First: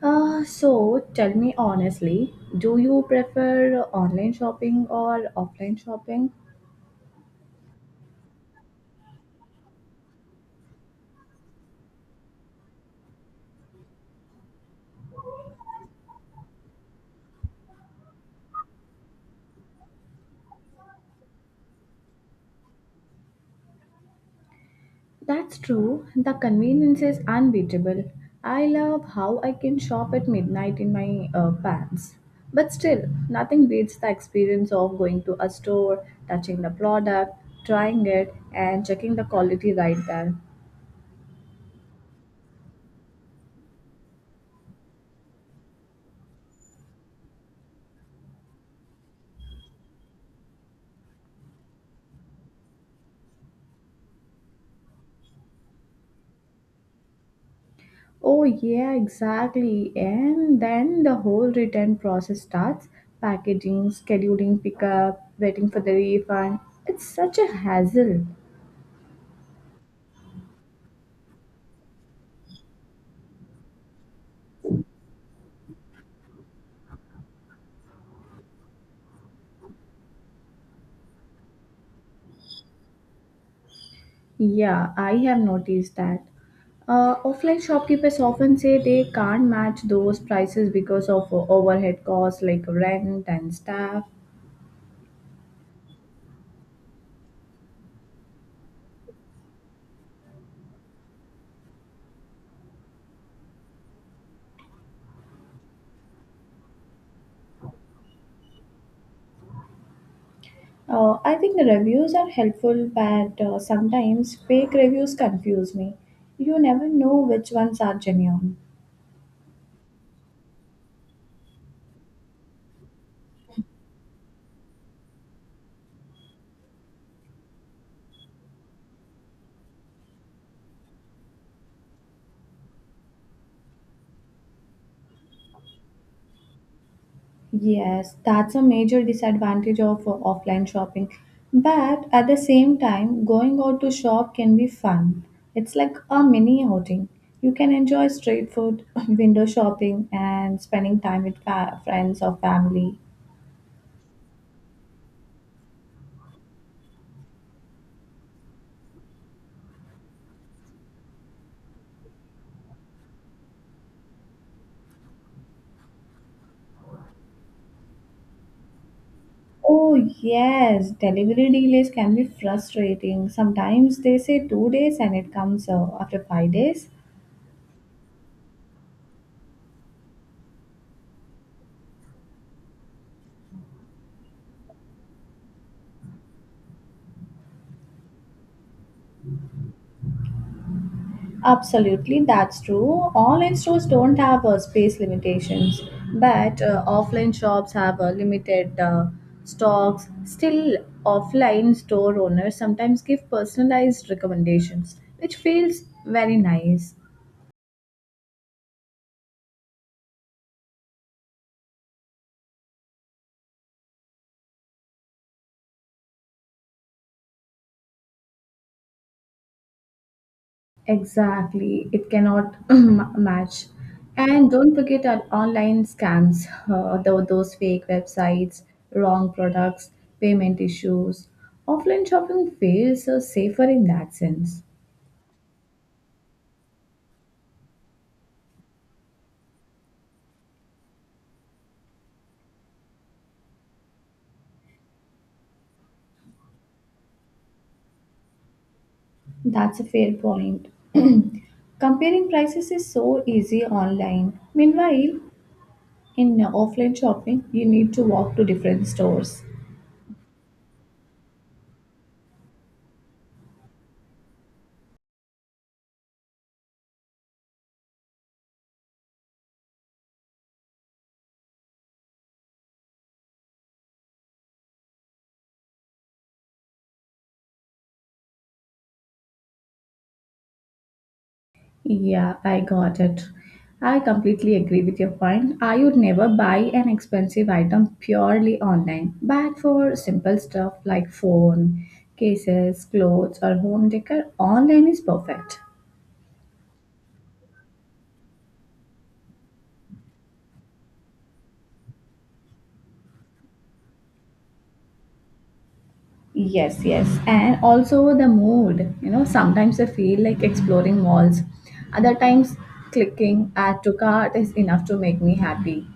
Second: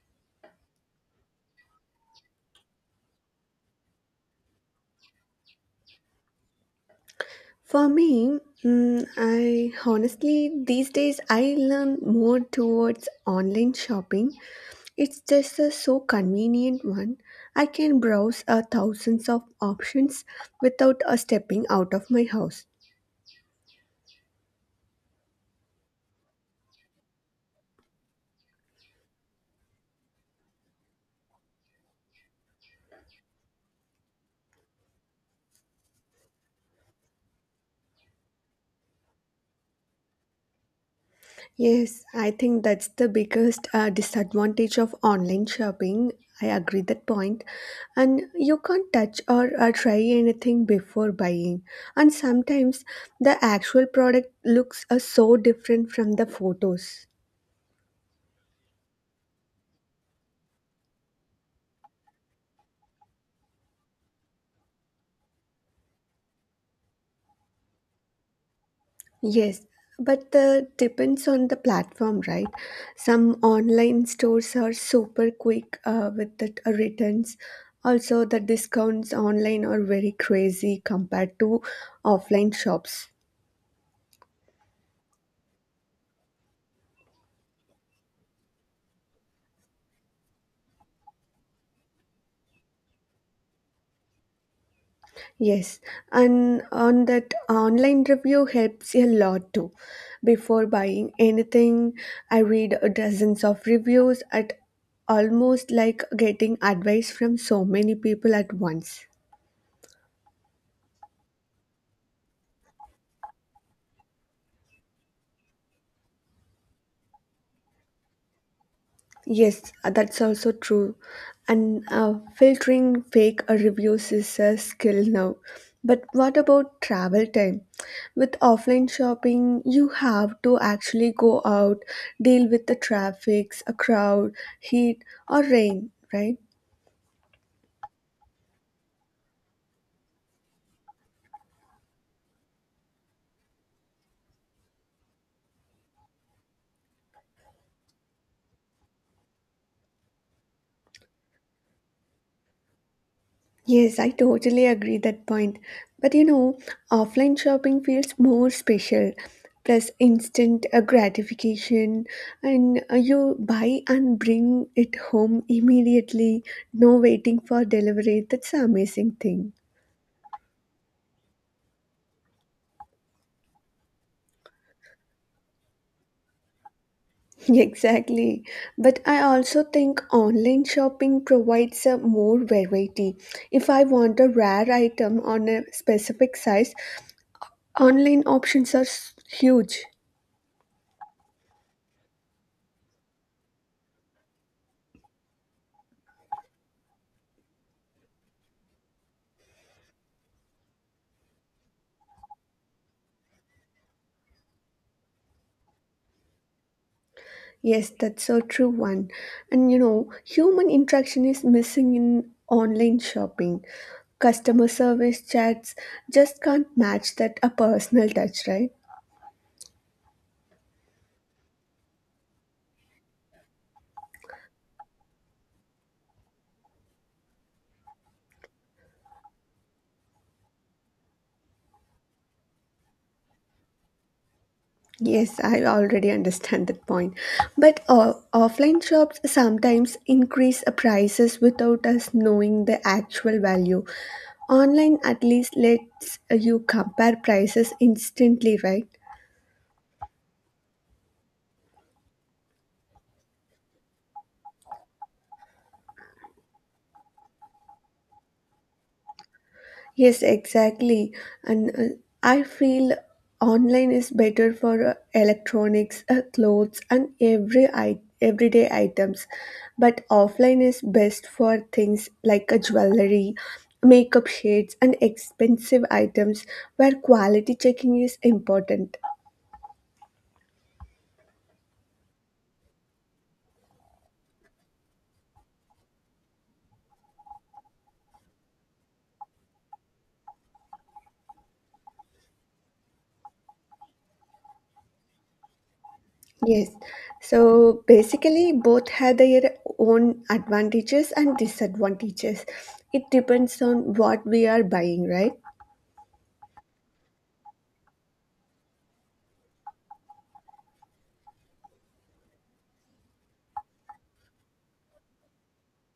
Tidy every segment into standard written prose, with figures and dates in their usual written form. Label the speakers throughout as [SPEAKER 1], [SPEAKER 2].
[SPEAKER 1] So tell me honestly, do you prefer online shopping or offline shopping?
[SPEAKER 2] For me, I honestly these days I learn more towards online shopping. It's just a so convenient one. I can browse a thousands of options without a stepping out of my house.
[SPEAKER 1] That's true. The convenience is unbeatable. I love how I can shop at midnight in my pants. But still, nothing beats the experience of going to a store, touching the product, trying it, and checking the quality right there.
[SPEAKER 2] Yes, I think that's the biggest disadvantage of online shopping. I agree that point. And you can't touch or try anything before buying. And sometimes the actual product looks so different from the photos.
[SPEAKER 1] Oh, yeah, exactly. And then the whole return process starts packaging, scheduling pickup, waiting for the refund. It's such a hassle.
[SPEAKER 2] Yes, but the depends on the platform, right? Some online stores are super quick with the returns. Also, the discounts online are very crazy compared to offline shops.
[SPEAKER 1] Yeah, I have noticed that. Offline shopkeepers often say they can't match those prices because of overhead costs like rent and staff.
[SPEAKER 2] Yes, and on that online review helps a lot too. Before buying anything, I read dozens of reviews at almost like getting advice from so many people at once.
[SPEAKER 1] I think the reviews are helpful, but sometimes fake reviews confuse me. You never know which ones are genuine.
[SPEAKER 2] Yes, that's also true. And filtering fake reviews is a skill now. But what about travel time? With offline shopping, you have to actually go out, deal with the traffic, a crowd, heat, or rain, right?
[SPEAKER 1] Yes, that's a major disadvantage of offline shopping. But at the same time, going out to shop can be fun. It's like a mini outing. You can enjoy street food, window shopping, and spending time with friends or family.
[SPEAKER 2] Yes, I totally agree that point. But you know, offline shopping feels more special. Plus, instant gratification, and you buy and bring it home immediately. No waiting for delivery. That's an amazing thing.
[SPEAKER 1] Oh, yes, delivery delays can be frustrating. Sometimes they say 2 days and it comes after 5 days.
[SPEAKER 2] Exactly. But I also think online shopping provides a more variety. If I want a rare item on a specific size, online options are huge.
[SPEAKER 1] Absolutely, that's true. Online stores don't have space limitations, but offline shops have limited stocks. Still, offline store owners sometimes give personalized recommendations, which feels very nice.
[SPEAKER 2] Yes, that's a true one. And you know, human interaction is missing in online shopping. Customer service chats just can't match that a personal touch, right?
[SPEAKER 1] Exactly, it cannot match. And don't forget our online scams, those fake websites, wrong products, payment issues. Offline shopping feels safer in that sense.
[SPEAKER 2] Yes, I already understand that point. But offline shops sometimes increase prices without us knowing the actual value. Online at least lets you compare prices instantly, right?
[SPEAKER 1] That's a fair point. Comparing prices is so easy online. Meanwhile, in offline shopping, you need to walk to different stores.
[SPEAKER 2] Yes, exactly. And I feel online is better for electronics, clothes, and every everyday items. But offline is best for things like a jewelry, makeup shades, and expensive items where quality checking is important.
[SPEAKER 1] Yeah, I got it. I completely agree with your point. I would never buy an expensive item purely online, but for simple stuff like phone, cases, clothes, or home decor, online is perfect.
[SPEAKER 2] Yes. So basically, both have their own advantages and disadvantages. It depends on what we are buying, right?
[SPEAKER 1] Yes, yes. And also the mood. You know, sometimes I feel like exploring malls. Other times, clicking add to cart is enough to make me happy.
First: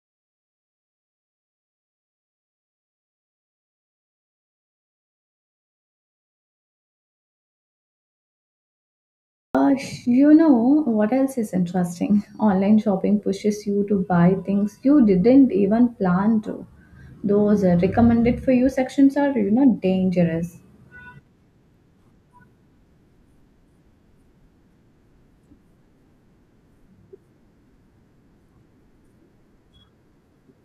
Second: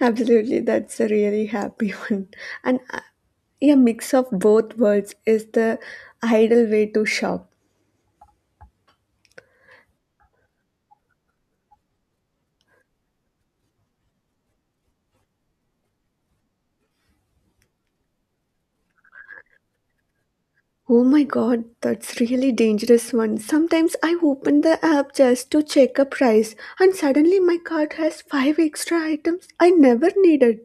[SPEAKER 2] Absolutely, that's a really happy one. And a mix of both worlds is the ideal way to shop.
[SPEAKER 1] Uh, you know, what else is interesting? Online shopping pushes you to buy things you didn't even plan to. Those recommended for you sections are, you know, dangerous.
[SPEAKER 2] Oh my god, that's really dangerous one. Sometimes I open the app just to check a price and suddenly my cart has five extra items I never needed.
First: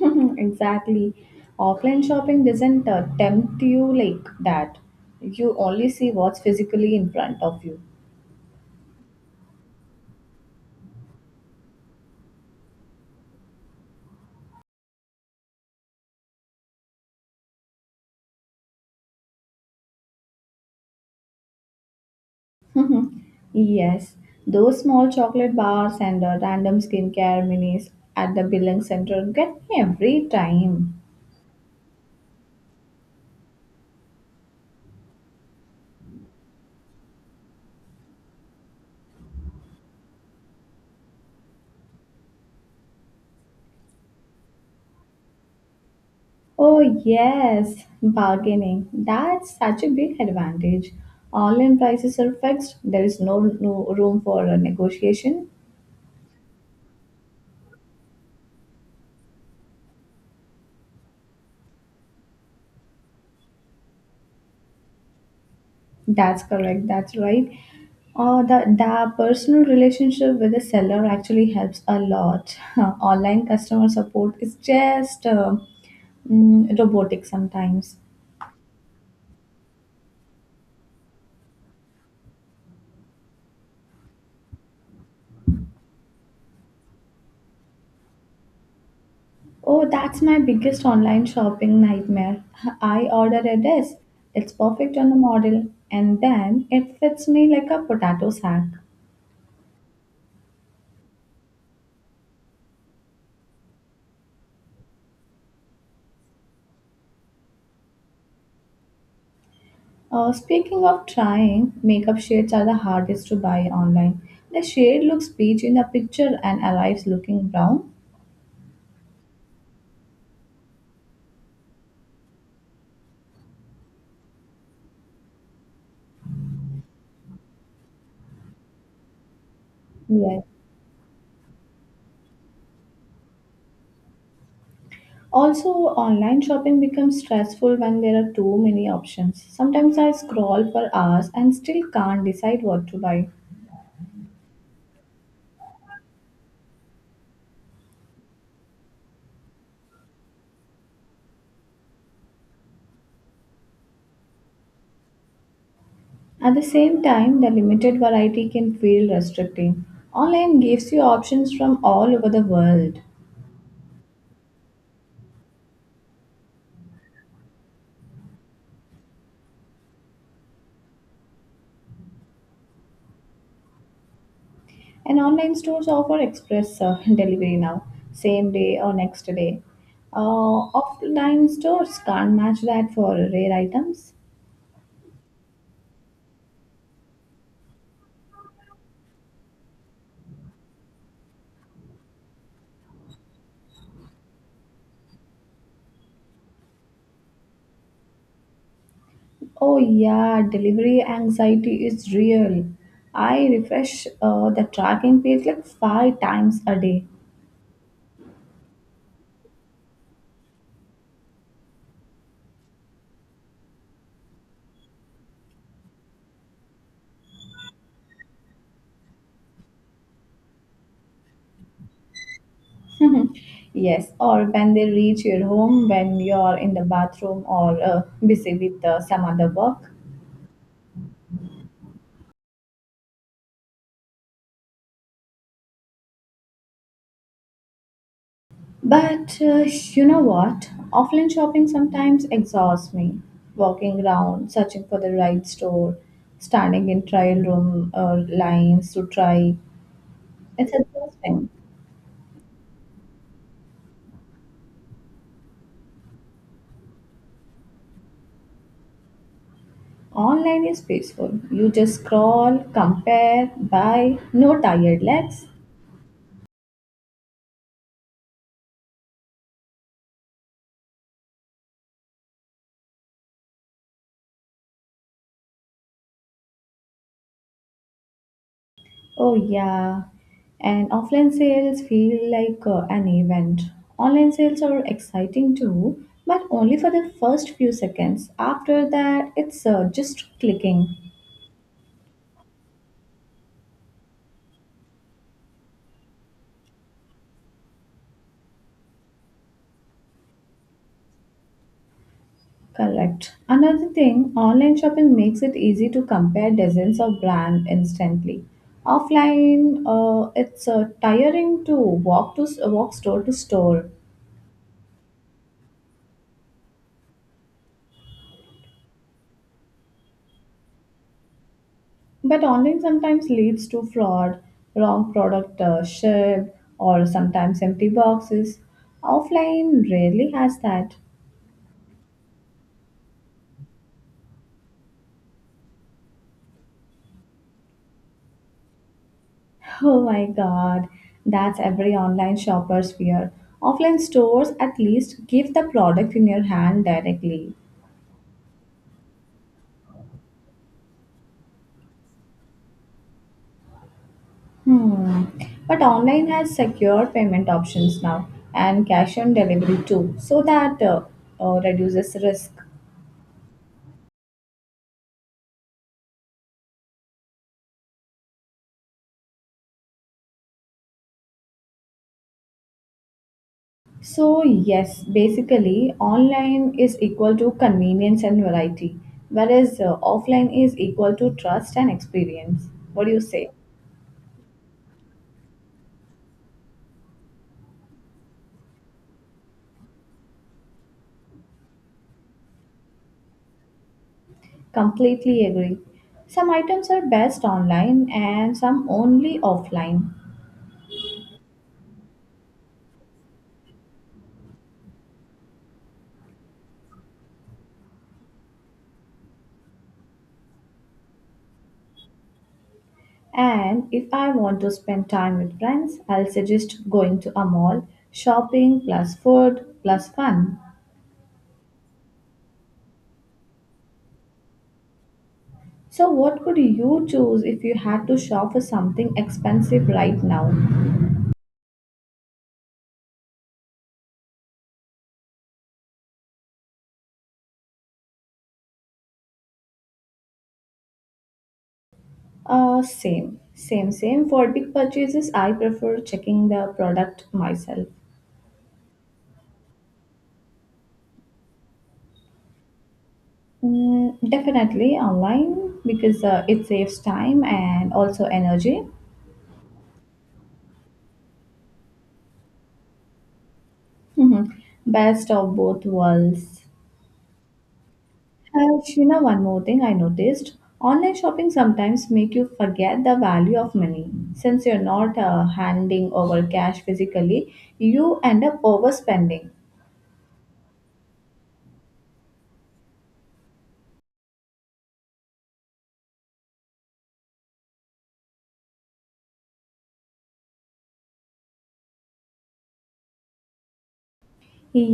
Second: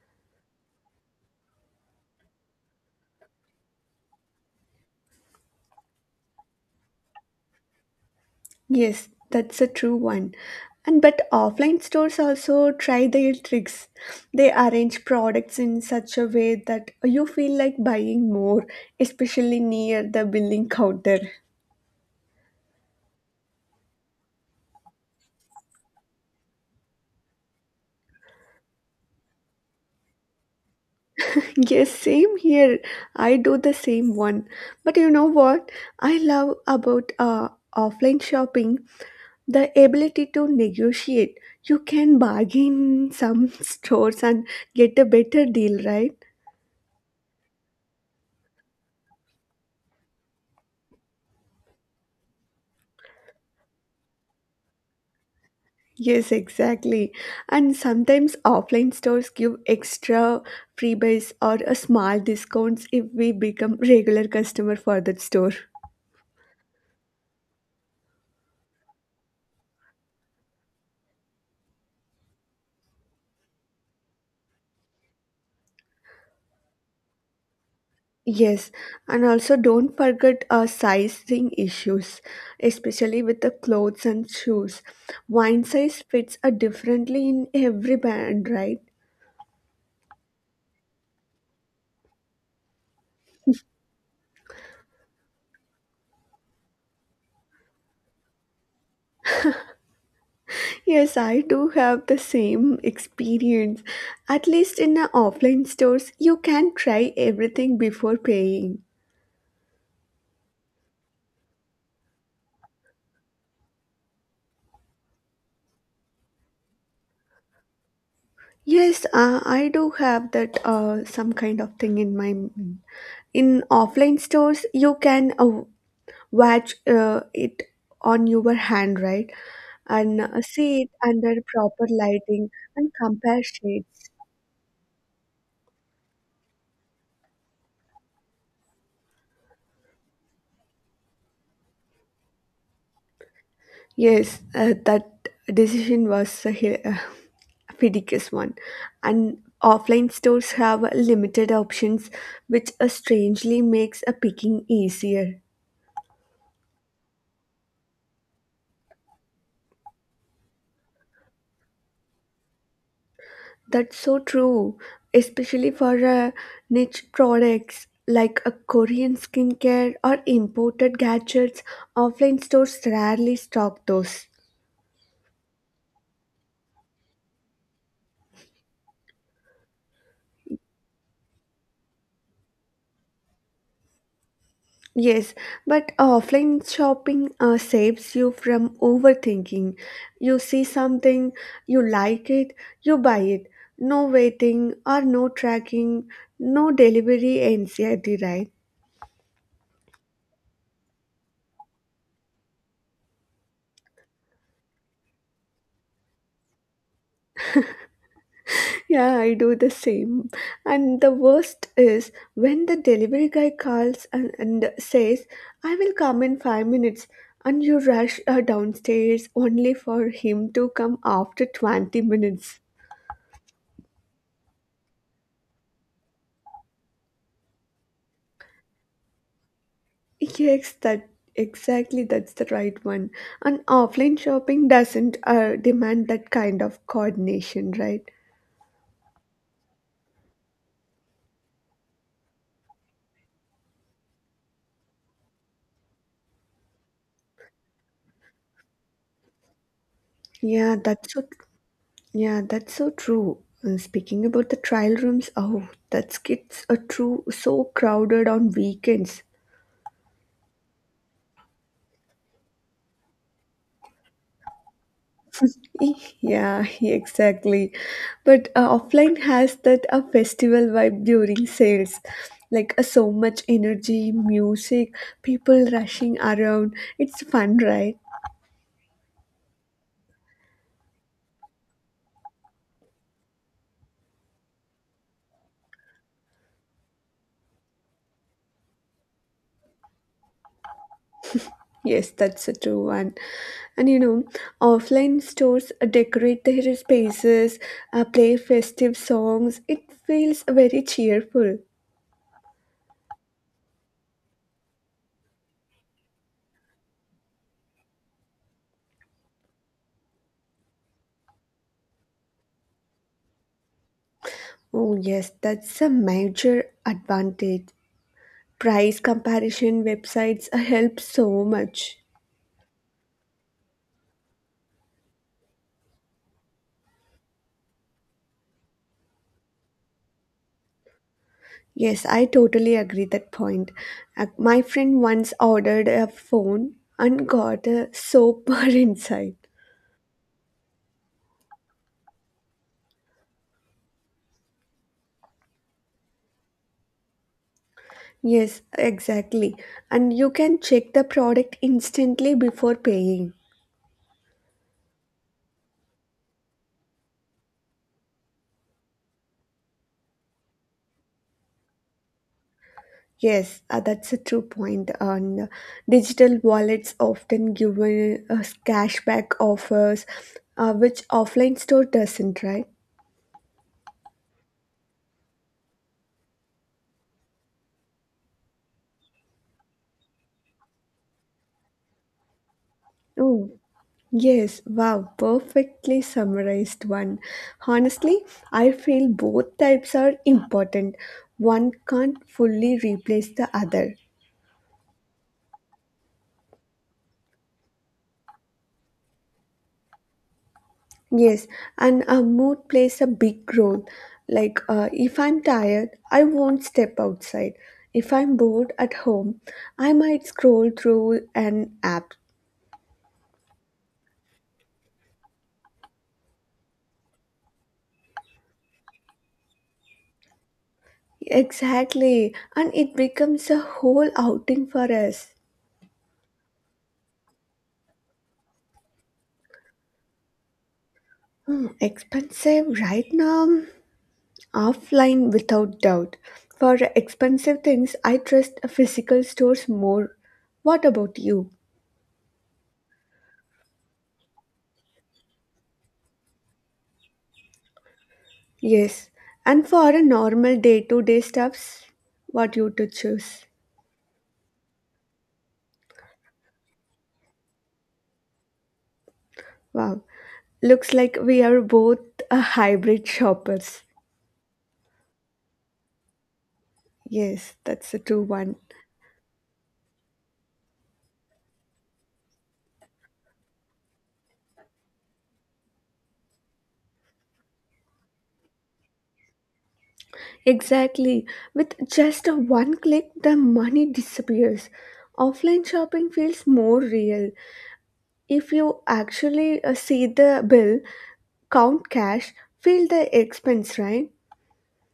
[SPEAKER 1] exactly. Offline shopping doesn't tempt you like that. You only see what's physically in front of you.
[SPEAKER 2] Yes, that's a true one. And but offline stores also try their tricks. They arrange products in such a way that you feel like buying more, especially near the billing counter.
[SPEAKER 1] Mhm. Yes, those small chocolate bars and random skincare minis at the billing center get me every time.
[SPEAKER 2] Yes, same here. I do the same one. But you know what I love about offline shopping? The ability to negotiate. You can bargain in some stores and get a better deal, right?
[SPEAKER 1] Oh, yes, bargaining. That's such a big advantage. Online prices are fixed, there is no room for negotiation.
[SPEAKER 2] Yes, exactly. And sometimes offline stores give extra freebies or a small discounts if we become regular customer for that store.
[SPEAKER 1] That's correct, that's right. The personal relationship with the seller actually helps a lot. Online customer support is just robotic sometimes.
[SPEAKER 2] Yes, and also don't forget sizing issues, especially with the clothes and shoes. One size fits differently in every brand, right?
[SPEAKER 1] Oh, that's my biggest online shopping nightmare. I order a dress, it's perfect on the model, and then it fits me like a potato sack.
[SPEAKER 2] Yes, I do have the same experience. At least in offline stores, you can try everything before paying.
[SPEAKER 1] Speaking of trying, makeup shades are the hardest to buy online. The shade looks peach in the picture and arrives looking brown.
[SPEAKER 2] Yes, I do have that some kind of thing in my mind. In offline stores, you can watch it on your hand, right? And
[SPEAKER 1] Yes.
[SPEAKER 2] see it under proper lighting and compare shades.
[SPEAKER 1] Also, online shopping becomes stressful when there are too many options. Sometimes I scroll for hours and still can't decide what to buy.
[SPEAKER 2] Yes, that decision was a ridiculous one. And offline stores have limited options, which strangely makes a picking easier.
[SPEAKER 1] At the same time, the limited variety can feel restricting. Online gives you options from all over the world.
[SPEAKER 2] That's so true, especially for niche products like a Korean skincare or imported gadgets. Offline stores rarely stock those.
[SPEAKER 1] And online stores offer express delivery now, same day or next day. Offline stores can't match that for rare items.
[SPEAKER 2] Yes, but offline shopping saves you from overthinking. You see something, you like it, you buy it. No waiting or no tracking, no delivery anxiety, right?
[SPEAKER 1] Oh, yeah, delivery anxiety is real. I refresh the tracking page like 5 times a day.
[SPEAKER 2] Yeah, I do the same. And the worst is when the delivery guy calls and says, I will come in 5 minutes, and you rush downstairs only for him to come after 20 minutes.
[SPEAKER 1] Yes, or when they reach your home when you're in the bathroom or busy with some other work.
[SPEAKER 2] Yes, that exactly that's the right one. And offline shopping doesn't demand that kind of coordination, right?
[SPEAKER 1] But you know what? Offline shopping sometimes exhausts me. Walking around, searching for the right store, standing in trial room or lines to try. It's
[SPEAKER 2] Yeah, that's so
[SPEAKER 1] exhausting.
[SPEAKER 2] Yeah, that's so true. And speaking about the trial rooms, oh, that gets a true so crowded on weekends.
[SPEAKER 1] Online is peaceful. You just scroll, compare, buy, no tired legs.
[SPEAKER 2] Yeah, exactly. But offline has that a festival vibe during sales. Like so much energy, music, people rushing around. It's fun, right?
[SPEAKER 1] Oh, yeah. And offline sales feel like an event. Online sales are exciting too, but only for the first few seconds. After that, it's just clicking.
[SPEAKER 2] Yes, that's a true one. And you know, offline stores decorate their spaces, play festive songs. It feels very cheerful.
[SPEAKER 1] Correct. Another thing, online shopping makes it easy to compare dozens of brands instantly. Offline, it's tiring to walk store to store.
[SPEAKER 2] Oh, yes, that's a major advantage. Price comparison websites help so much.
[SPEAKER 1] But online sometimes leads to fraud, wrong product shipped, or sometimes empty boxes. Offline rarely has that.
[SPEAKER 2] Yes, I totally agree that point. My friend once ordered a phone and got a soap bar inside.
[SPEAKER 1] Oh my god, that's every online shopper's fear. Offline stores at least give the product in your hand directly.
[SPEAKER 2] Yes, exactly. And you can check the product instantly before paying.
[SPEAKER 1] Hmm. But online has secure payment options now and cash on delivery too, so that reduces risk.
[SPEAKER 2] Yes, that's a true point. And digital wallets often give us cashback offers, which offline store doesn't, right?
[SPEAKER 1] So, yes, basically, online is equal to convenience and variety, whereas offline is equal to trust and experience. What do you say?
[SPEAKER 2] Oh, yes. Wow, perfectly summarized one. Honestly, I feel both types are important. One can't fully replace the other.
[SPEAKER 1] Completely agree. Some items are best online and some only offline.
[SPEAKER 2] Yes, and a mood plays a big role. Like, if I'm tired, I won't step outside. If I'm bored at home, I might scroll through an app.
[SPEAKER 1] And if I want to spend time with friends, I'll suggest going to a mall, shopping plus food plus fun.
[SPEAKER 2] Exactly, and it becomes a whole outing for us.
[SPEAKER 1] So, what would you choose if you had to shop for something expensive right now?
[SPEAKER 2] Hmm, expensive right now, offline without doubt. For expensive things, I trust physical stores more. What about you?
[SPEAKER 1] Same, same, same. For big purchases, I prefer checking the product myself.
[SPEAKER 2] Yes, and for a normal day-to-day stuffs, what you to choose?
[SPEAKER 1] Mm, definitely online because it saves time and also energy.
[SPEAKER 2] Wow, looks like we are both a hybrid shoppers.
[SPEAKER 1] Mhm. Best of both worlds.
[SPEAKER 2] Yes, that's a true one.
[SPEAKER 1] You know, one more thing I noticed. Online shopping sometimes make you forget the value of money. Since you're not handing over cash physically, you end up overspending.
[SPEAKER 2] Exactly. With just a one click, the money disappears. Offline shopping feels more real. If you actually see the bill, count cash, feel the expense, right?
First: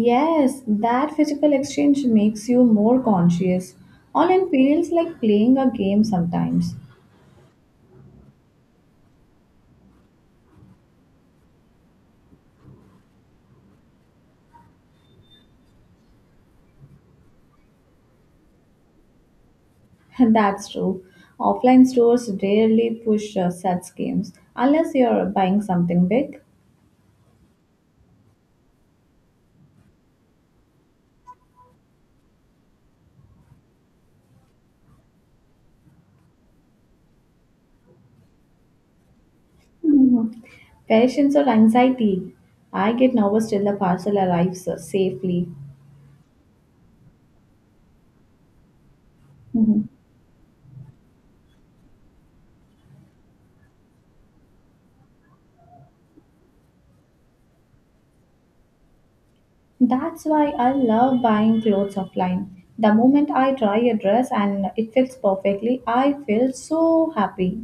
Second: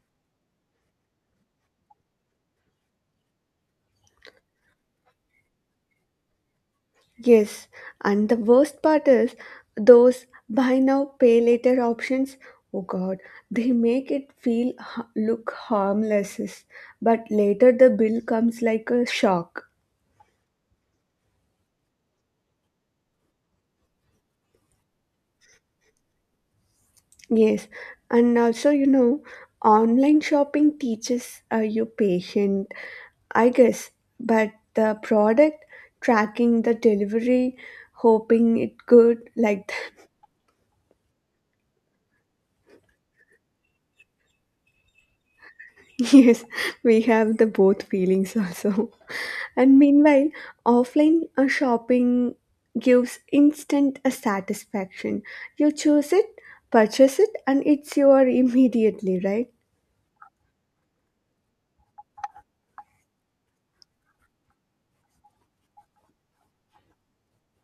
[SPEAKER 1] Yes, that physical exchange makes you more conscious. Online feels like playing a game sometimes.
[SPEAKER 2] Yes, and the worst part is those buy now pay later options. Oh god, they make it feel look harmless, but later the bill comes like a shock.
[SPEAKER 1] That's true. Offline stores rarely push such games unless you're buying something big.
[SPEAKER 2] Yes, and also you know, online shopping teaches you patient, I guess, but the product tracking the delivery, hoping it good like
[SPEAKER 1] Mhm. Patience or anxiety. I get nervous till the parcel arrives safely.
[SPEAKER 2] Yes, we have the both feelings also. And
[SPEAKER 1] Mhm.
[SPEAKER 2] meanwhile, offline shopping gives instant satisfaction. You choose it, purchase it, and it's your immediately, right?
[SPEAKER 1] That's why I love buying clothes offline. The moment I try a dress and it fits perfectly, I feel so happy.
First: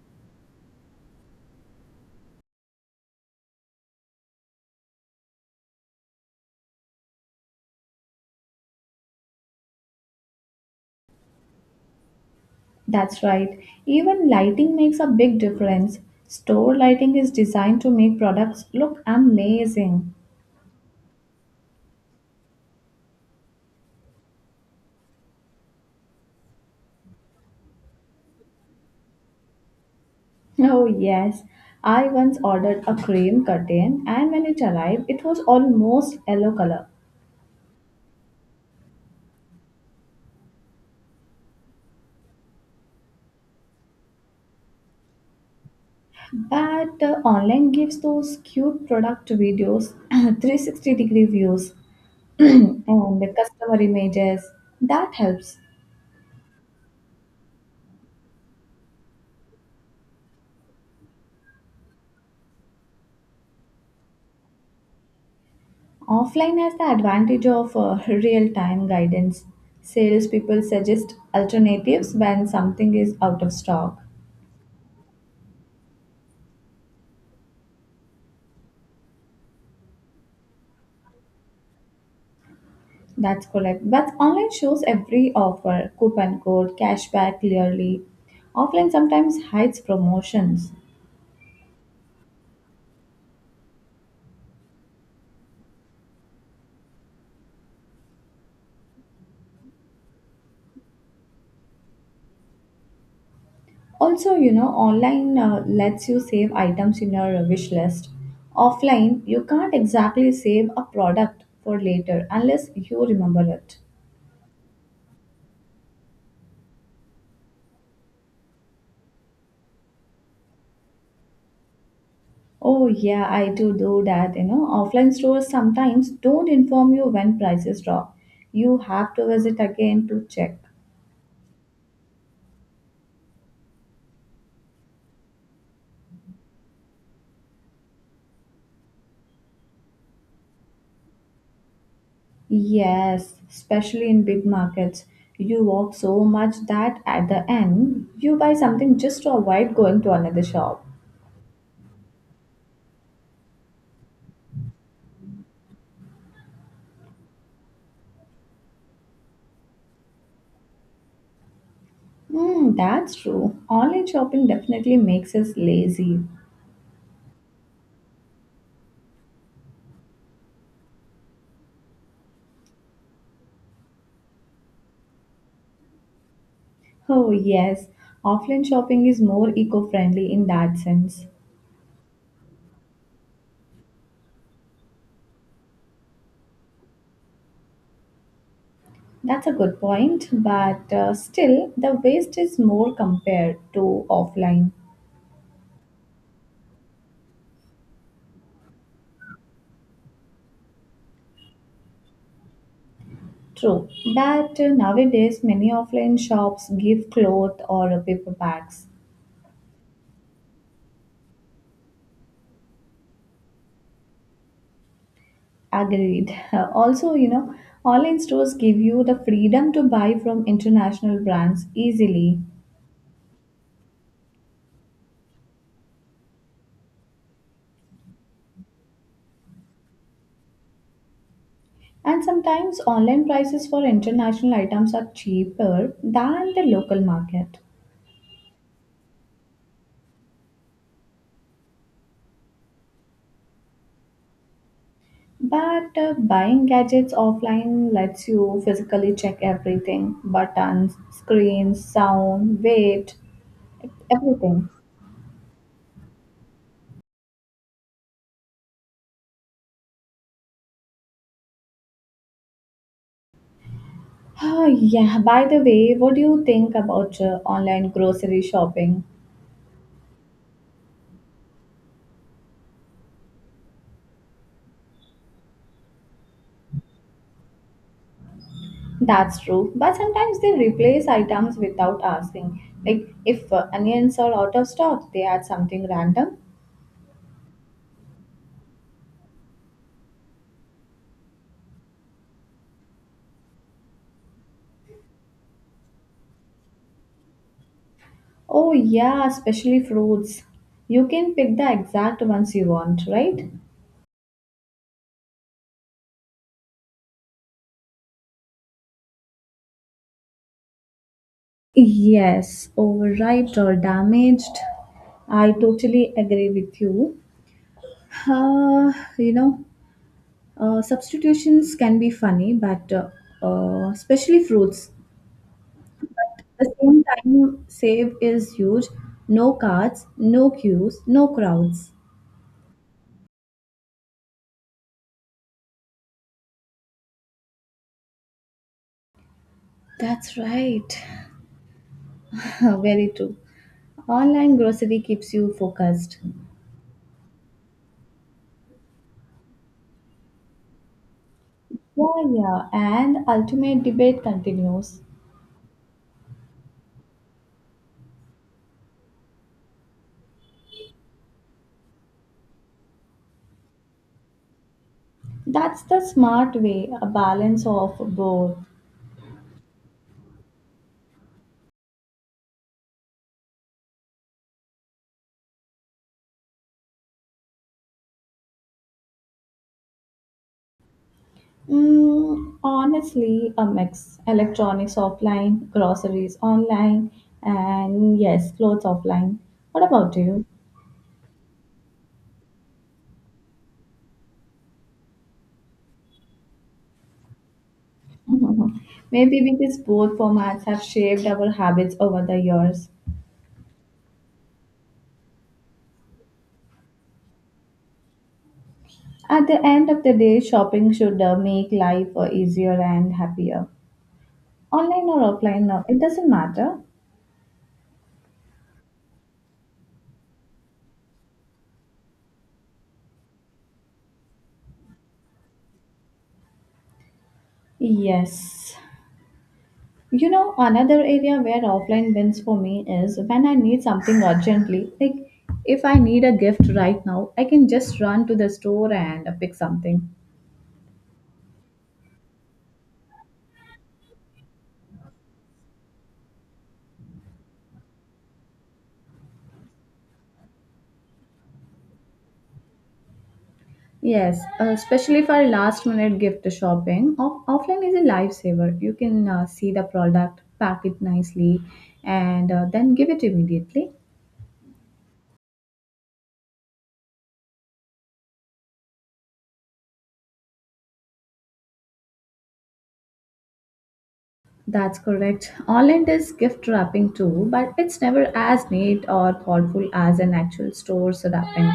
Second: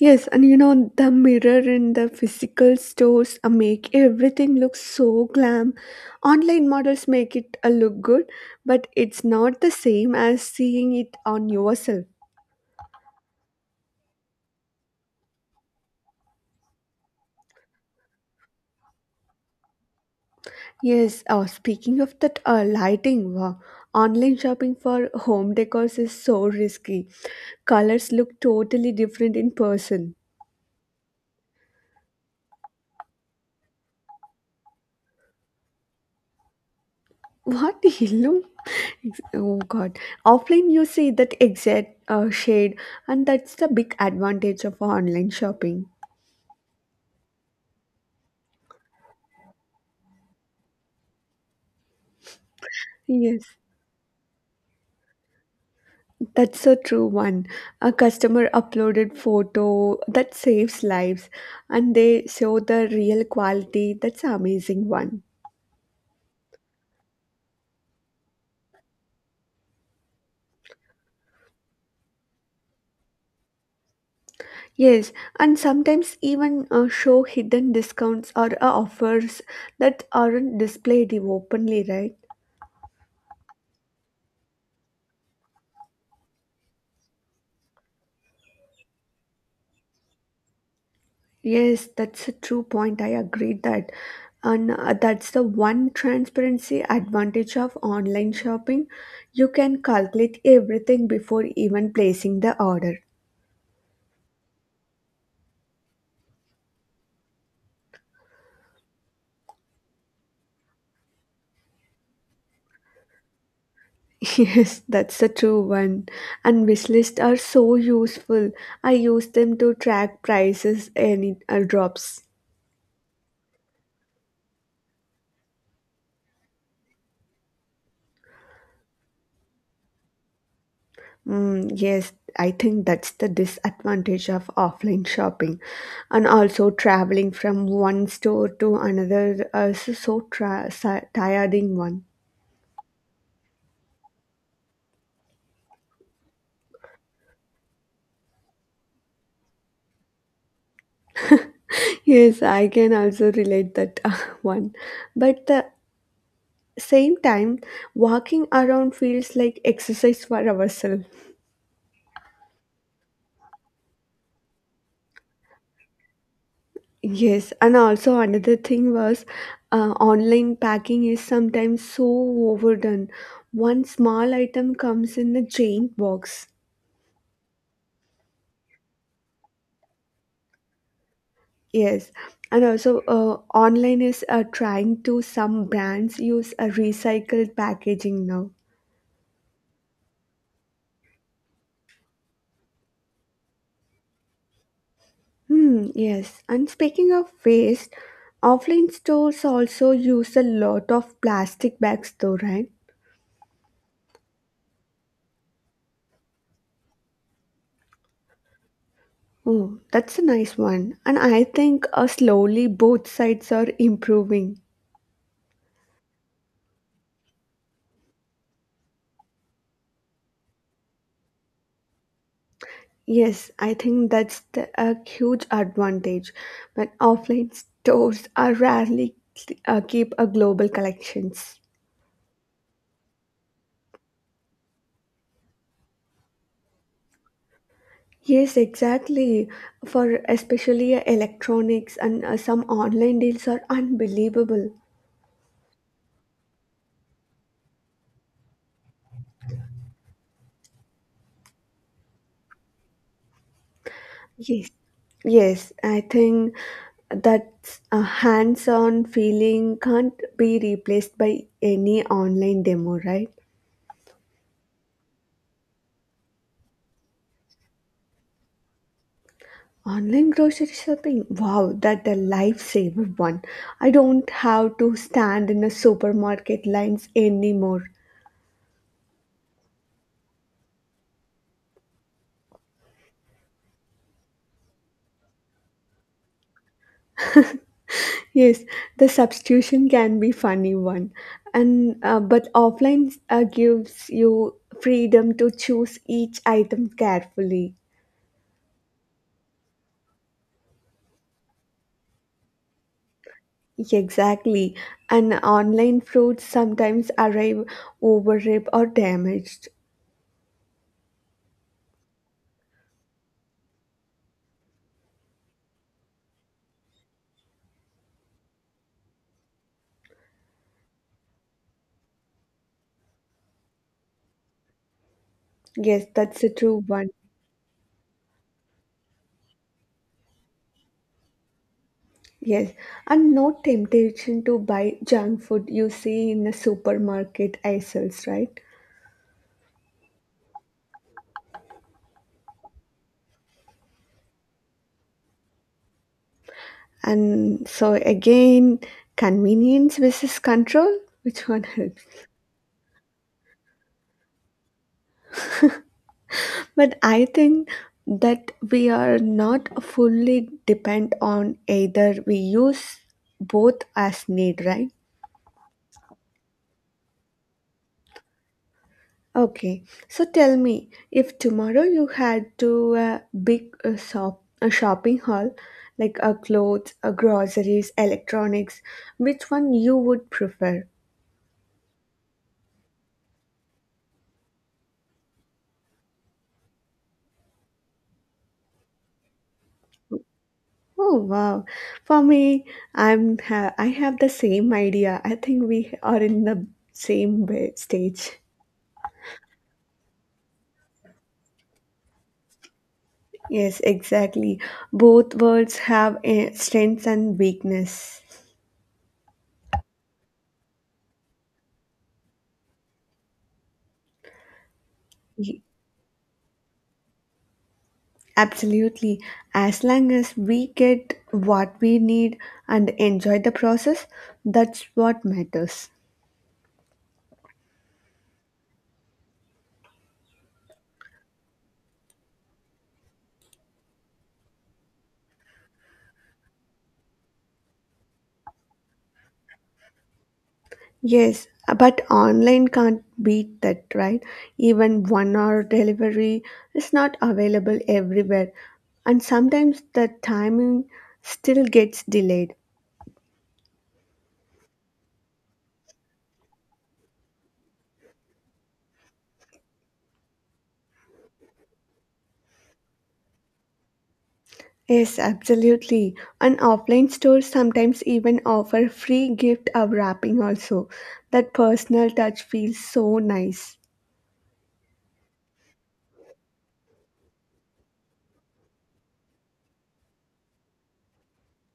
[SPEAKER 2] Yes, and you know, the mirror in the physical stores make everything look so glam. Online models make it look good, but it's not the same as seeing it on yourself.
[SPEAKER 1] That's right. Even lighting makes a big difference. Store lighting is designed to make products look amazing.
[SPEAKER 2] Yes, speaking of that lighting, wow, online shopping for home decors is so risky. Colors look totally different in person.
[SPEAKER 1] Oh, yes. I once ordered a cream curtain, and when it arrived, it was almost yellow color.
[SPEAKER 2] What yellow? Oh God! Offline, you see that exact shade, and that's the big advantage of online shopping.
[SPEAKER 1] But online gives those cute product videos, 360 degree views, and the
[SPEAKER 2] Yes,
[SPEAKER 1] customer images. That helps.
[SPEAKER 2] that's a true one. A customer uploaded photo that saves lives, and they show the real quality. That's an amazing one.
[SPEAKER 1] Offline has the advantage of real time guidance. Salespeople suggest alternatives when something is out of stock.
[SPEAKER 2] Yes, and sometimes even show hidden discounts or offers that aren't displayed openly, right?
[SPEAKER 1] That's correct. But online shows every offer, coupon code, cashback clearly. Offline sometimes hides promotions.
[SPEAKER 2] Yes, that's a true point. I agree that. And that's the one transparency advantage of online shopping. You can calculate everything before even placing the order.
[SPEAKER 1] Also, you know, online lets you save items in your wish list. Offline, you can't exactly save a product for later unless you remember it.
[SPEAKER 2] Yes, that's a true one. And wish lists are so useful. I use them to track prices and it, drops.
[SPEAKER 1] Oh yeah, I do that. You know, offline stores sometimes don't inform you when prices drop. You have to visit again to check.
[SPEAKER 2] Yes, I think that's the disadvantage of offline shopping. And also, traveling from one store to another is so tiring one.
[SPEAKER 1] Yes, especially in big markets. You walk so much that at the end, you buy something just to avoid going to another shop.
[SPEAKER 2] Yes, I can also relate that one. But the same time, walking around feels like exercise for ourselves.
[SPEAKER 1] Hmm, that's true. Online shopping definitely makes us lazy.
[SPEAKER 2] Yes, and also another thing was online packing is sometimes so overdone. One small item comes in a giant box.
[SPEAKER 1] Oh yes, offline shopping is more eco-friendly in that sense.
[SPEAKER 2] Yes, and also online is trying to some brands use a recycled packaging now.
[SPEAKER 1] That's a good point, but still, the waste is more compared to offline.
[SPEAKER 2] Hmm, yes, and speaking of waste, offline stores also use a lot of plastic bags though, right?
[SPEAKER 1] True, but nowadays many offline shops give cloth or paper bags.
[SPEAKER 2] Oh, that's a nice one. And I think slowly both sides are improving.
[SPEAKER 1] Agreed. Also, you know, online stores give you the freedom to buy from international brands easily.
[SPEAKER 2] Yes, I think that's the, a huge advantage. But offline stores are rarely keep a global collections.
[SPEAKER 1] And sometimes online prices for international items are cheaper than the local market.
[SPEAKER 2] Yes, exactly. For especially electronics and some online deals are unbelievable.
[SPEAKER 1] But buying gadgets offline lets you physically check everything buttons, screens, sound, weight, everything.
[SPEAKER 2] Yes. Yes, I think that a hands-on feeling can't be replaced by any online demo, right?
[SPEAKER 1] Oh, yeah, by the way, what do you think about online grocery shopping?
[SPEAKER 2] Online grocery shopping. Wow, that a lifesaver one. I don't have to stand in a supermarket lines anymore.
[SPEAKER 1] That's true, but sometimes they replace items without asking. Like if onions are out of stock, they add something random.
[SPEAKER 2] Yes, the substitution can be funny one, and but offline gives you freedom to choose each item carefully.
[SPEAKER 1] Oh, yeah, especially fruits. You can pick the exact ones you want, right?
[SPEAKER 2] Exactly, and online fruits sometimes arrive overripe or damaged.
[SPEAKER 1] Yes, overripe or damaged. I totally agree with you. Uh, you know, Substitutions can be funny, but especially fruits.
[SPEAKER 2] Yes, that's a
[SPEAKER 1] The
[SPEAKER 2] true
[SPEAKER 1] same
[SPEAKER 2] one.
[SPEAKER 1] time save is huge. No cards, no queues, no crowds.
[SPEAKER 2] Yes, and no temptation to buy junk food you see in a supermarket aisles, right?
[SPEAKER 1] That's right. Very true. Online grocery keeps you focused.
[SPEAKER 2] And so again, convenience versus control, which one helps?
[SPEAKER 1] Yeah, yeah, and ultimate debate continues.
[SPEAKER 2] But I think that we are not fully depend on either. We use both as need, right?
[SPEAKER 1] That's the smart way, a balance of both.
[SPEAKER 2] Okay, so tell me, if tomorrow you had to a big shop, a shopping haul, like a clothes, a groceries, electronics, which one you would prefer?
[SPEAKER 1] Mm, honestly, a mix. Electronics offline, groceries online, and yes, clothes offline. What about you?
[SPEAKER 2] Oh wow! For me, I have the same idea. I think we are in the stage.
[SPEAKER 1] Mhm. Maybe because both formats have shaped our habits over the years.
[SPEAKER 2] Yes, exactly. Both worlds have strengths and weakness.
[SPEAKER 1] At the end of the day, shopping should make life easier and happier. Online or
[SPEAKER 2] Ye-
[SPEAKER 1] offline, it doesn't matter.
[SPEAKER 2] Absolutely. As long as we get what we need and enjoy the process, that's what matters.
[SPEAKER 1] Yes, you know, another area where offline wins for me is when I need something urgently. Like, if I need a gift right now, I can just run to the store and pick something.
[SPEAKER 2] Yes, but online can't beat that, right? Even 1 hour delivery is not available everywhere, and sometimes the timing still gets delayed.
[SPEAKER 1] Yes, especially for last minute gift shopping, offline is a lifesaver. You can see the product, pack it nicely, and then give it immediately.
[SPEAKER 2] Yes, absolutely. And offline stores sometimes even offer free gift of wrapping also. That personal touch feels so nice.
[SPEAKER 1] That's correct. Online is gift wrapping too, but it's never as neat or thoughtful as an actual store's wrapping.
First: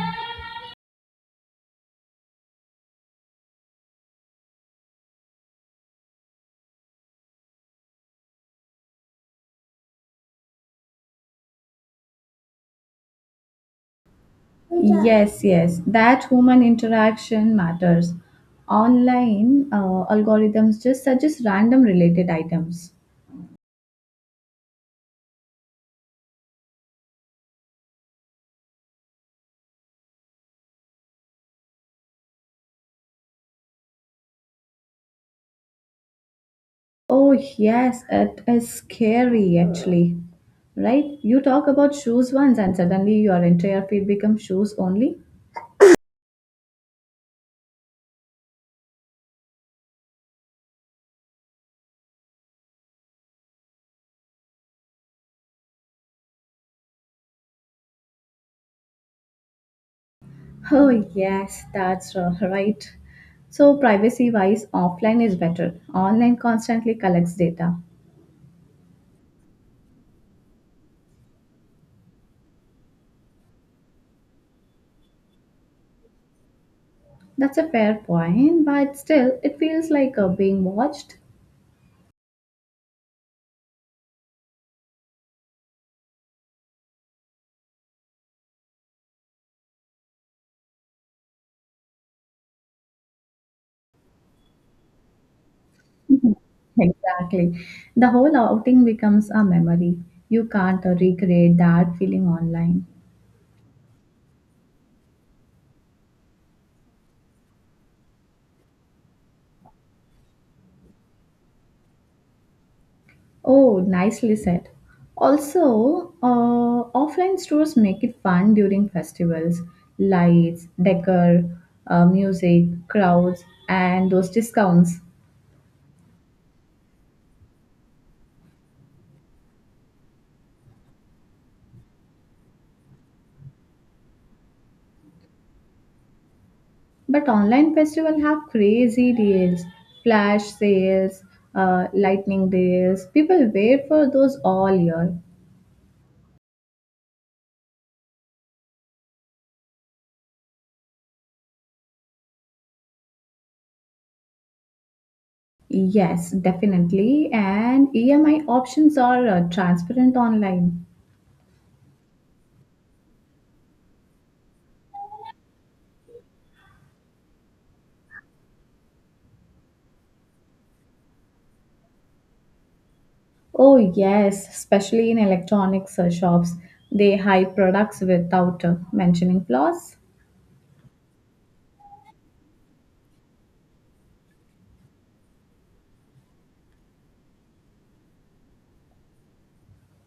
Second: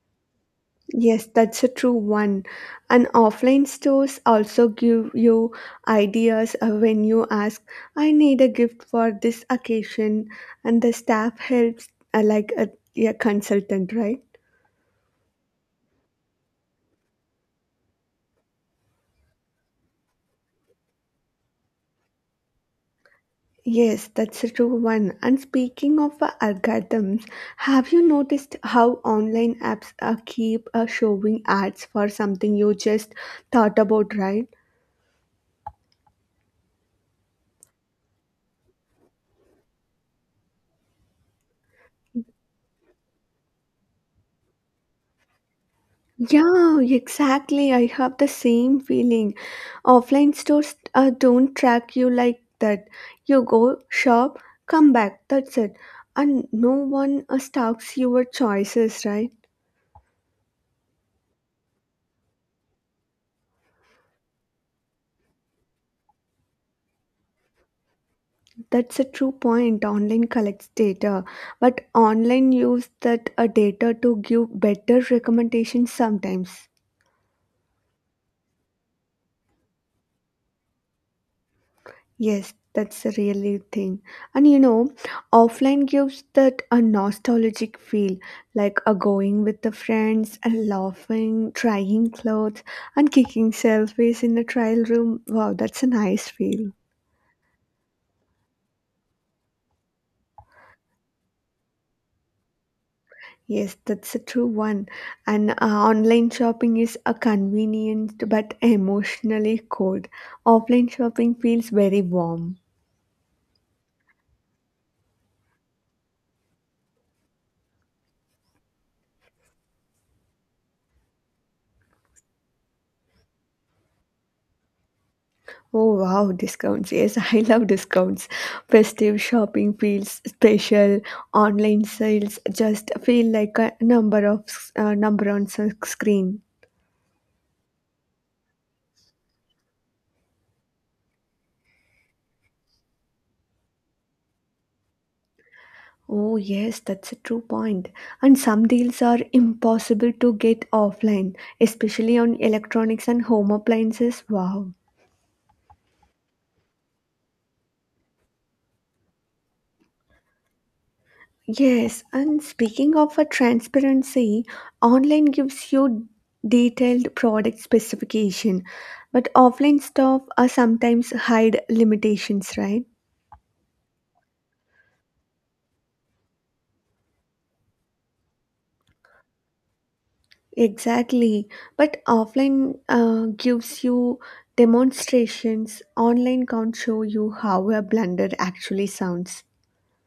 [SPEAKER 2] Yes, that's a true one. And offline stores also give you ideas when you ask, I need a gift for this occasion, and the staff helps like a consultant, right?
[SPEAKER 1] Yes, yes, that human interaction matters. Online algorithms just suggest random related items.
[SPEAKER 2] Yes, that's a true one. And speaking of algorithms, have you noticed how online apps keep showing ads for something you just thought about, right?
[SPEAKER 1] Oh, yes, it is scary actually. Right? You talk about shoes once and suddenly your entire feed becomes shoes only.
[SPEAKER 2] Yeah, exactly. I have the same feeling. Offline stores don't track you like that. You go, shop, come back, that's it. And no one stalks your choices, right?
[SPEAKER 1] Oh, yes, that's right. So, privacy wise, offline is better. Online constantly collects data.
[SPEAKER 2] That's a true point. Online collects data, but online use that data to give better recommendations sometimes.
[SPEAKER 1] That's a fair point, but still, it feels like being watched.
[SPEAKER 2] Yes, that's a really thing. And you know, offline gives that a nostalgic feel, like a going with the friends and laughing, trying clothes, and kicking selfies in the trial room. Wow, that's a nice feel.
[SPEAKER 1] Exactly. The whole outing becomes a memory. You can't recreate that feeling online.
[SPEAKER 2] Yes, that's a true one. And online shopping is a convenient but emotionally cold. Offline shopping feels very warm.
[SPEAKER 1] Oh, nicely said. Also, offline stores make it fun during festivals. Lights, decor, music, crowds, and those discounts.
[SPEAKER 2] Oh wow, discounts. Yes, I love discounts. Festive shopping feels special. Online sales just feel like a number of screen.
[SPEAKER 1] But online festival have crazy deals, flash sales, lightning deals. People wait for those all year.
[SPEAKER 2] Oh yes, that's a true point. And some deals are impossible to get offline, especially on electronics and home appliances. Wow.
[SPEAKER 1] Yes, definitely. And EMI options are transparent online.
[SPEAKER 2] Yes, and speaking of a transparency, online gives you detailed product specification, but offline stuff are sometimes hide limitations, right?
[SPEAKER 1] Oh, yes, especially in electronics shops. They hide products without mentioning flaws.
[SPEAKER 2] Exactly. But offline gives you demonstrations. Online can't show you how a blender actually sounds.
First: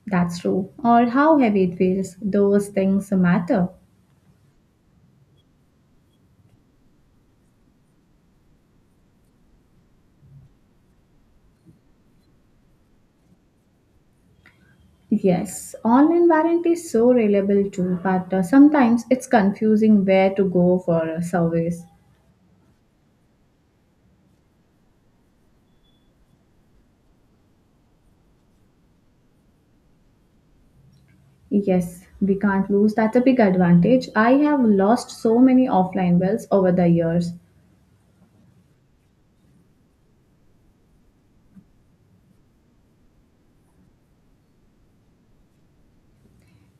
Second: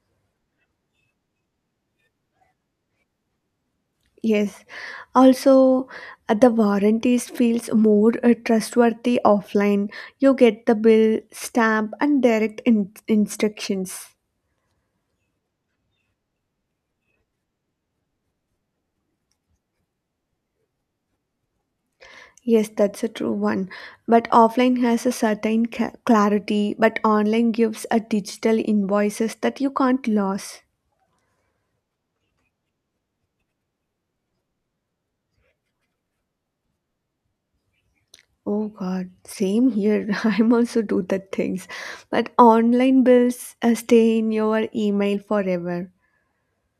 [SPEAKER 1] That's true. Or how heavy it feels. Those things matter.
[SPEAKER 2] Yes. Also, the warranties feels more trustworthy offline. You get the bill, stamp, and direct instructions.
[SPEAKER 1] Yes, online warranty is so reliable too, but sometimes it's confusing where to go for a service.
[SPEAKER 2] Yes, that's a true one. But offline has a certain clarity, but online gives a digital invoices that you can't lose.
[SPEAKER 1] Yes, we can't lose. That's a big advantage. I have lost so many offline wells over the years.
[SPEAKER 2] Oh God, same here. I'm also do that things, but online bills stay in your email forever.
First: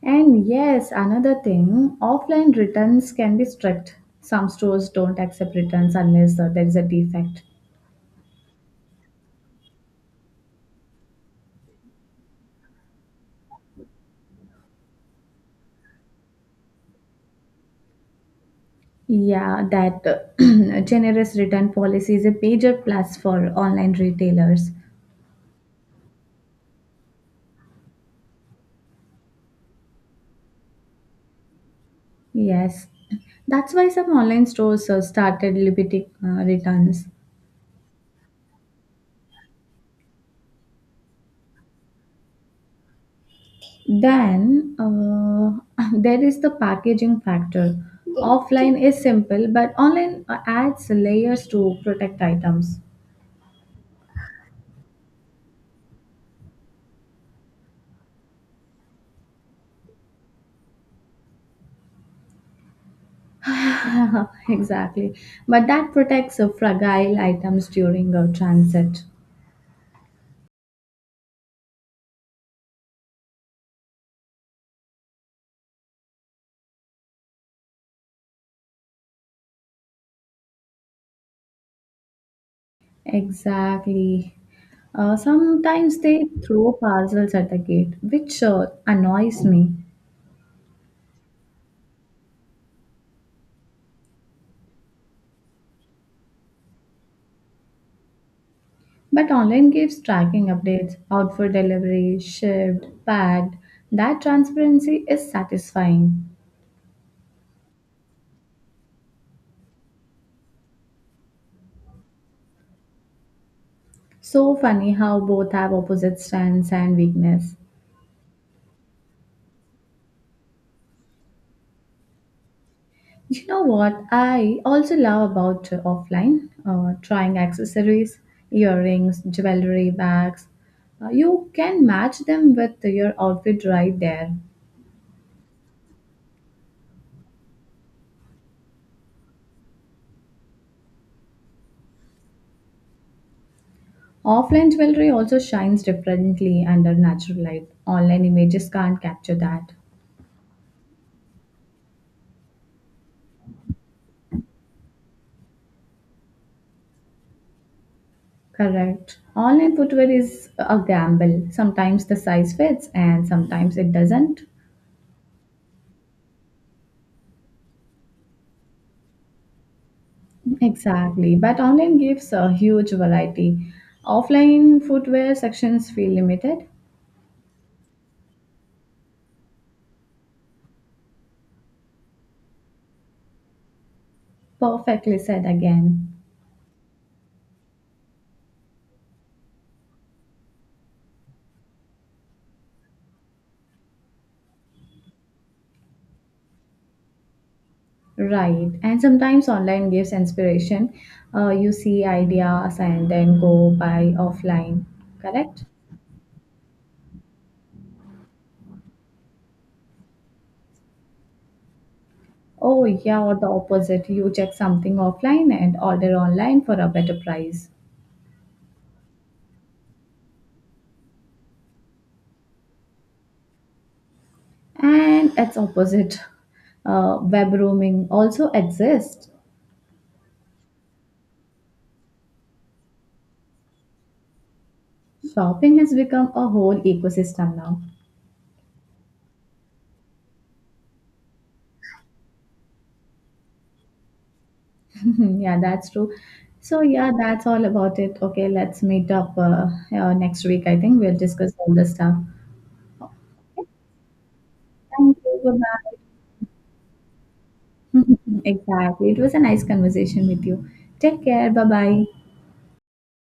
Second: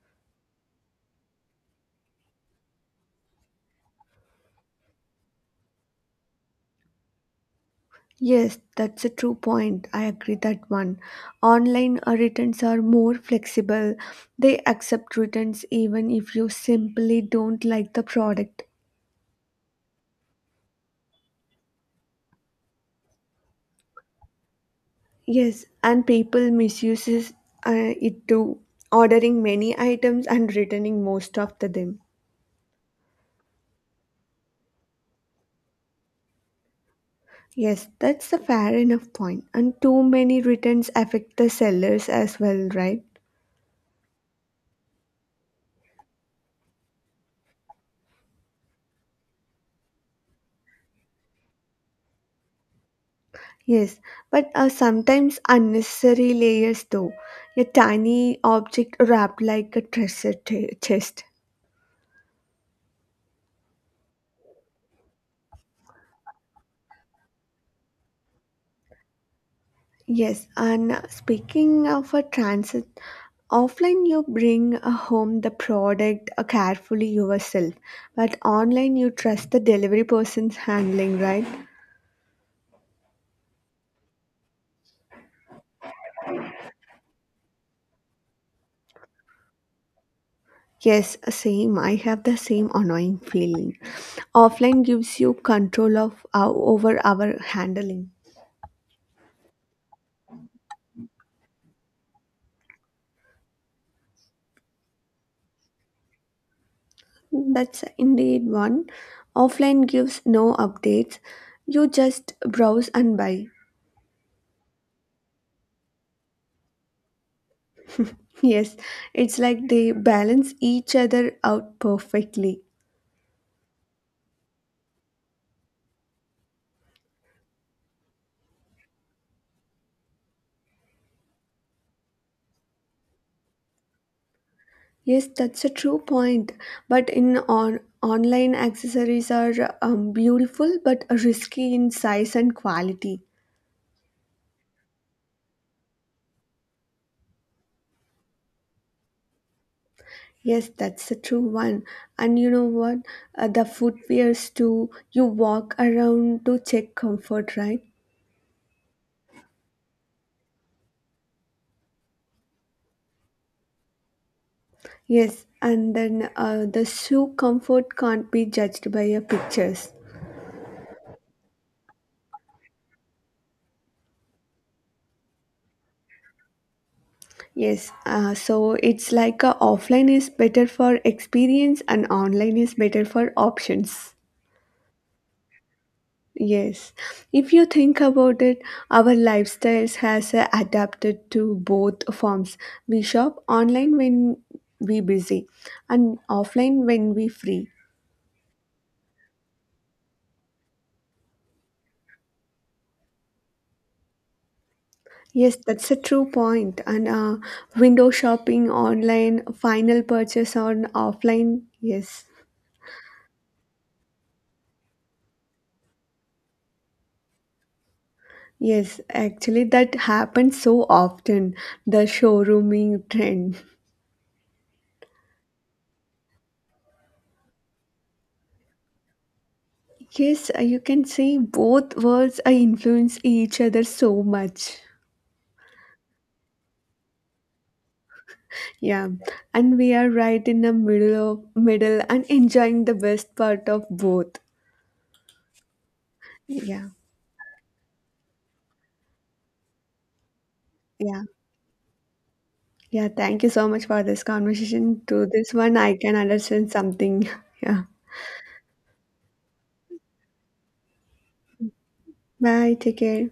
[SPEAKER 1] And yes, another thing, offline returns can be strict. Some stores don't accept returns unless there is a defect.
[SPEAKER 2] Yes, that's a true point. I agree that one. Online returns are more flexible. They accept returns even if you simply don't like the product.
[SPEAKER 1] Yeah, that generous return policy is a major plus for online retailers.
[SPEAKER 2] Yes, and people misuses it too, ordering many items and returning most of the them.
[SPEAKER 1] Yes, that's why some online stores started limiting returns.
[SPEAKER 2] Yes, that's a fair enough point. And too many returns affect the sellers as well, right?
[SPEAKER 1] Then there is the packaging factor. Offline is simple, but online adds layers to protect items.
[SPEAKER 2] Yes, but sometimes unnecessary layers though. A tiny object wrapped like a treasure chest.
[SPEAKER 1] Exactly. But that protects fragile items during transit.
[SPEAKER 2] Yes, and speaking of a transit, offline you bring home the product carefully yourself, but online you trust the delivery person's handling, right?
[SPEAKER 1] Exactly. Sometimes they throw parcels at the gate, which annoys me.
[SPEAKER 2] Yes, same. I have the same annoying feeling. Offline gives you control of over our handling.
[SPEAKER 1] But online gives tracking updates, out for delivery, shipped, packed. That transparency is satisfying.
[SPEAKER 2] That's indeed one. Offline gives no updates. You just browse and buy.
[SPEAKER 1] So funny how both have opposite strengths and weakness.
[SPEAKER 2] Yes, it's like they balance each other out perfectly.
[SPEAKER 1] You know what I also love about offline? Trying accessories, earrings, jewelry, bags. You can match them with your outfit right there.
[SPEAKER 2] Yes, that's a true point. But in on online accessories are beautiful but risky in size and quality.
[SPEAKER 1] Offline jewelry also shines differently under natural light. Online images can't capture that.
[SPEAKER 2] Yes, that's a true one. And you know what? The footwears too. You walk around to check comfort, right?
[SPEAKER 1] Correct. Online footwear is a gamble. Sometimes the size fits and sometimes it doesn't.
[SPEAKER 2] Yes, and then the shoe comfort can't be judged by your pictures.
[SPEAKER 1] Exactly, but online gives a huge variety. Offline footwear sections feel limited.
[SPEAKER 2] Yes, so it's like offline is better for experience and online is better for options.
[SPEAKER 1] Perfectly said again.
[SPEAKER 2] Yes, if you think about it, our lifestyles has adapted to both forms. We shop online when we busy and offline when we free.
[SPEAKER 1] Right. And sometimes online gives inspiration. You see ideas and then go by offline.
[SPEAKER 2] Yes,
[SPEAKER 1] Correct?
[SPEAKER 2] that's a true point. And window shopping online, final purchase on offline. Yes,
[SPEAKER 1] Oh, yeah, or the opposite. You check something offline and order online for a better price.
[SPEAKER 2] yes, actually, that happens so often. The showrooming trend.
[SPEAKER 1] And it's opposite. Web roaming also exists.
[SPEAKER 2] Yes, you can say both worlds influence each other so much.
[SPEAKER 1] Shopping has become a whole ecosystem now.
[SPEAKER 2] Yeah, and we are right in the middle and enjoying the best part of both.
[SPEAKER 1] Mhm, yeah, that's true. So,
[SPEAKER 2] Yeah,
[SPEAKER 1] yeah, that's all about it. Okay, let's meet up next week. I think we'll
[SPEAKER 2] yeah,
[SPEAKER 1] discuss all the stuff.
[SPEAKER 2] yeah. Thank you so much for this conversation.
[SPEAKER 1] Thank
[SPEAKER 2] To
[SPEAKER 1] you. Bye
[SPEAKER 2] this one, I
[SPEAKER 1] bye.
[SPEAKER 2] can understand something. Yeah.
[SPEAKER 1] exactly. It was a nice conversation with you. Take care. Bye bye.
[SPEAKER 2] Bye. Take care.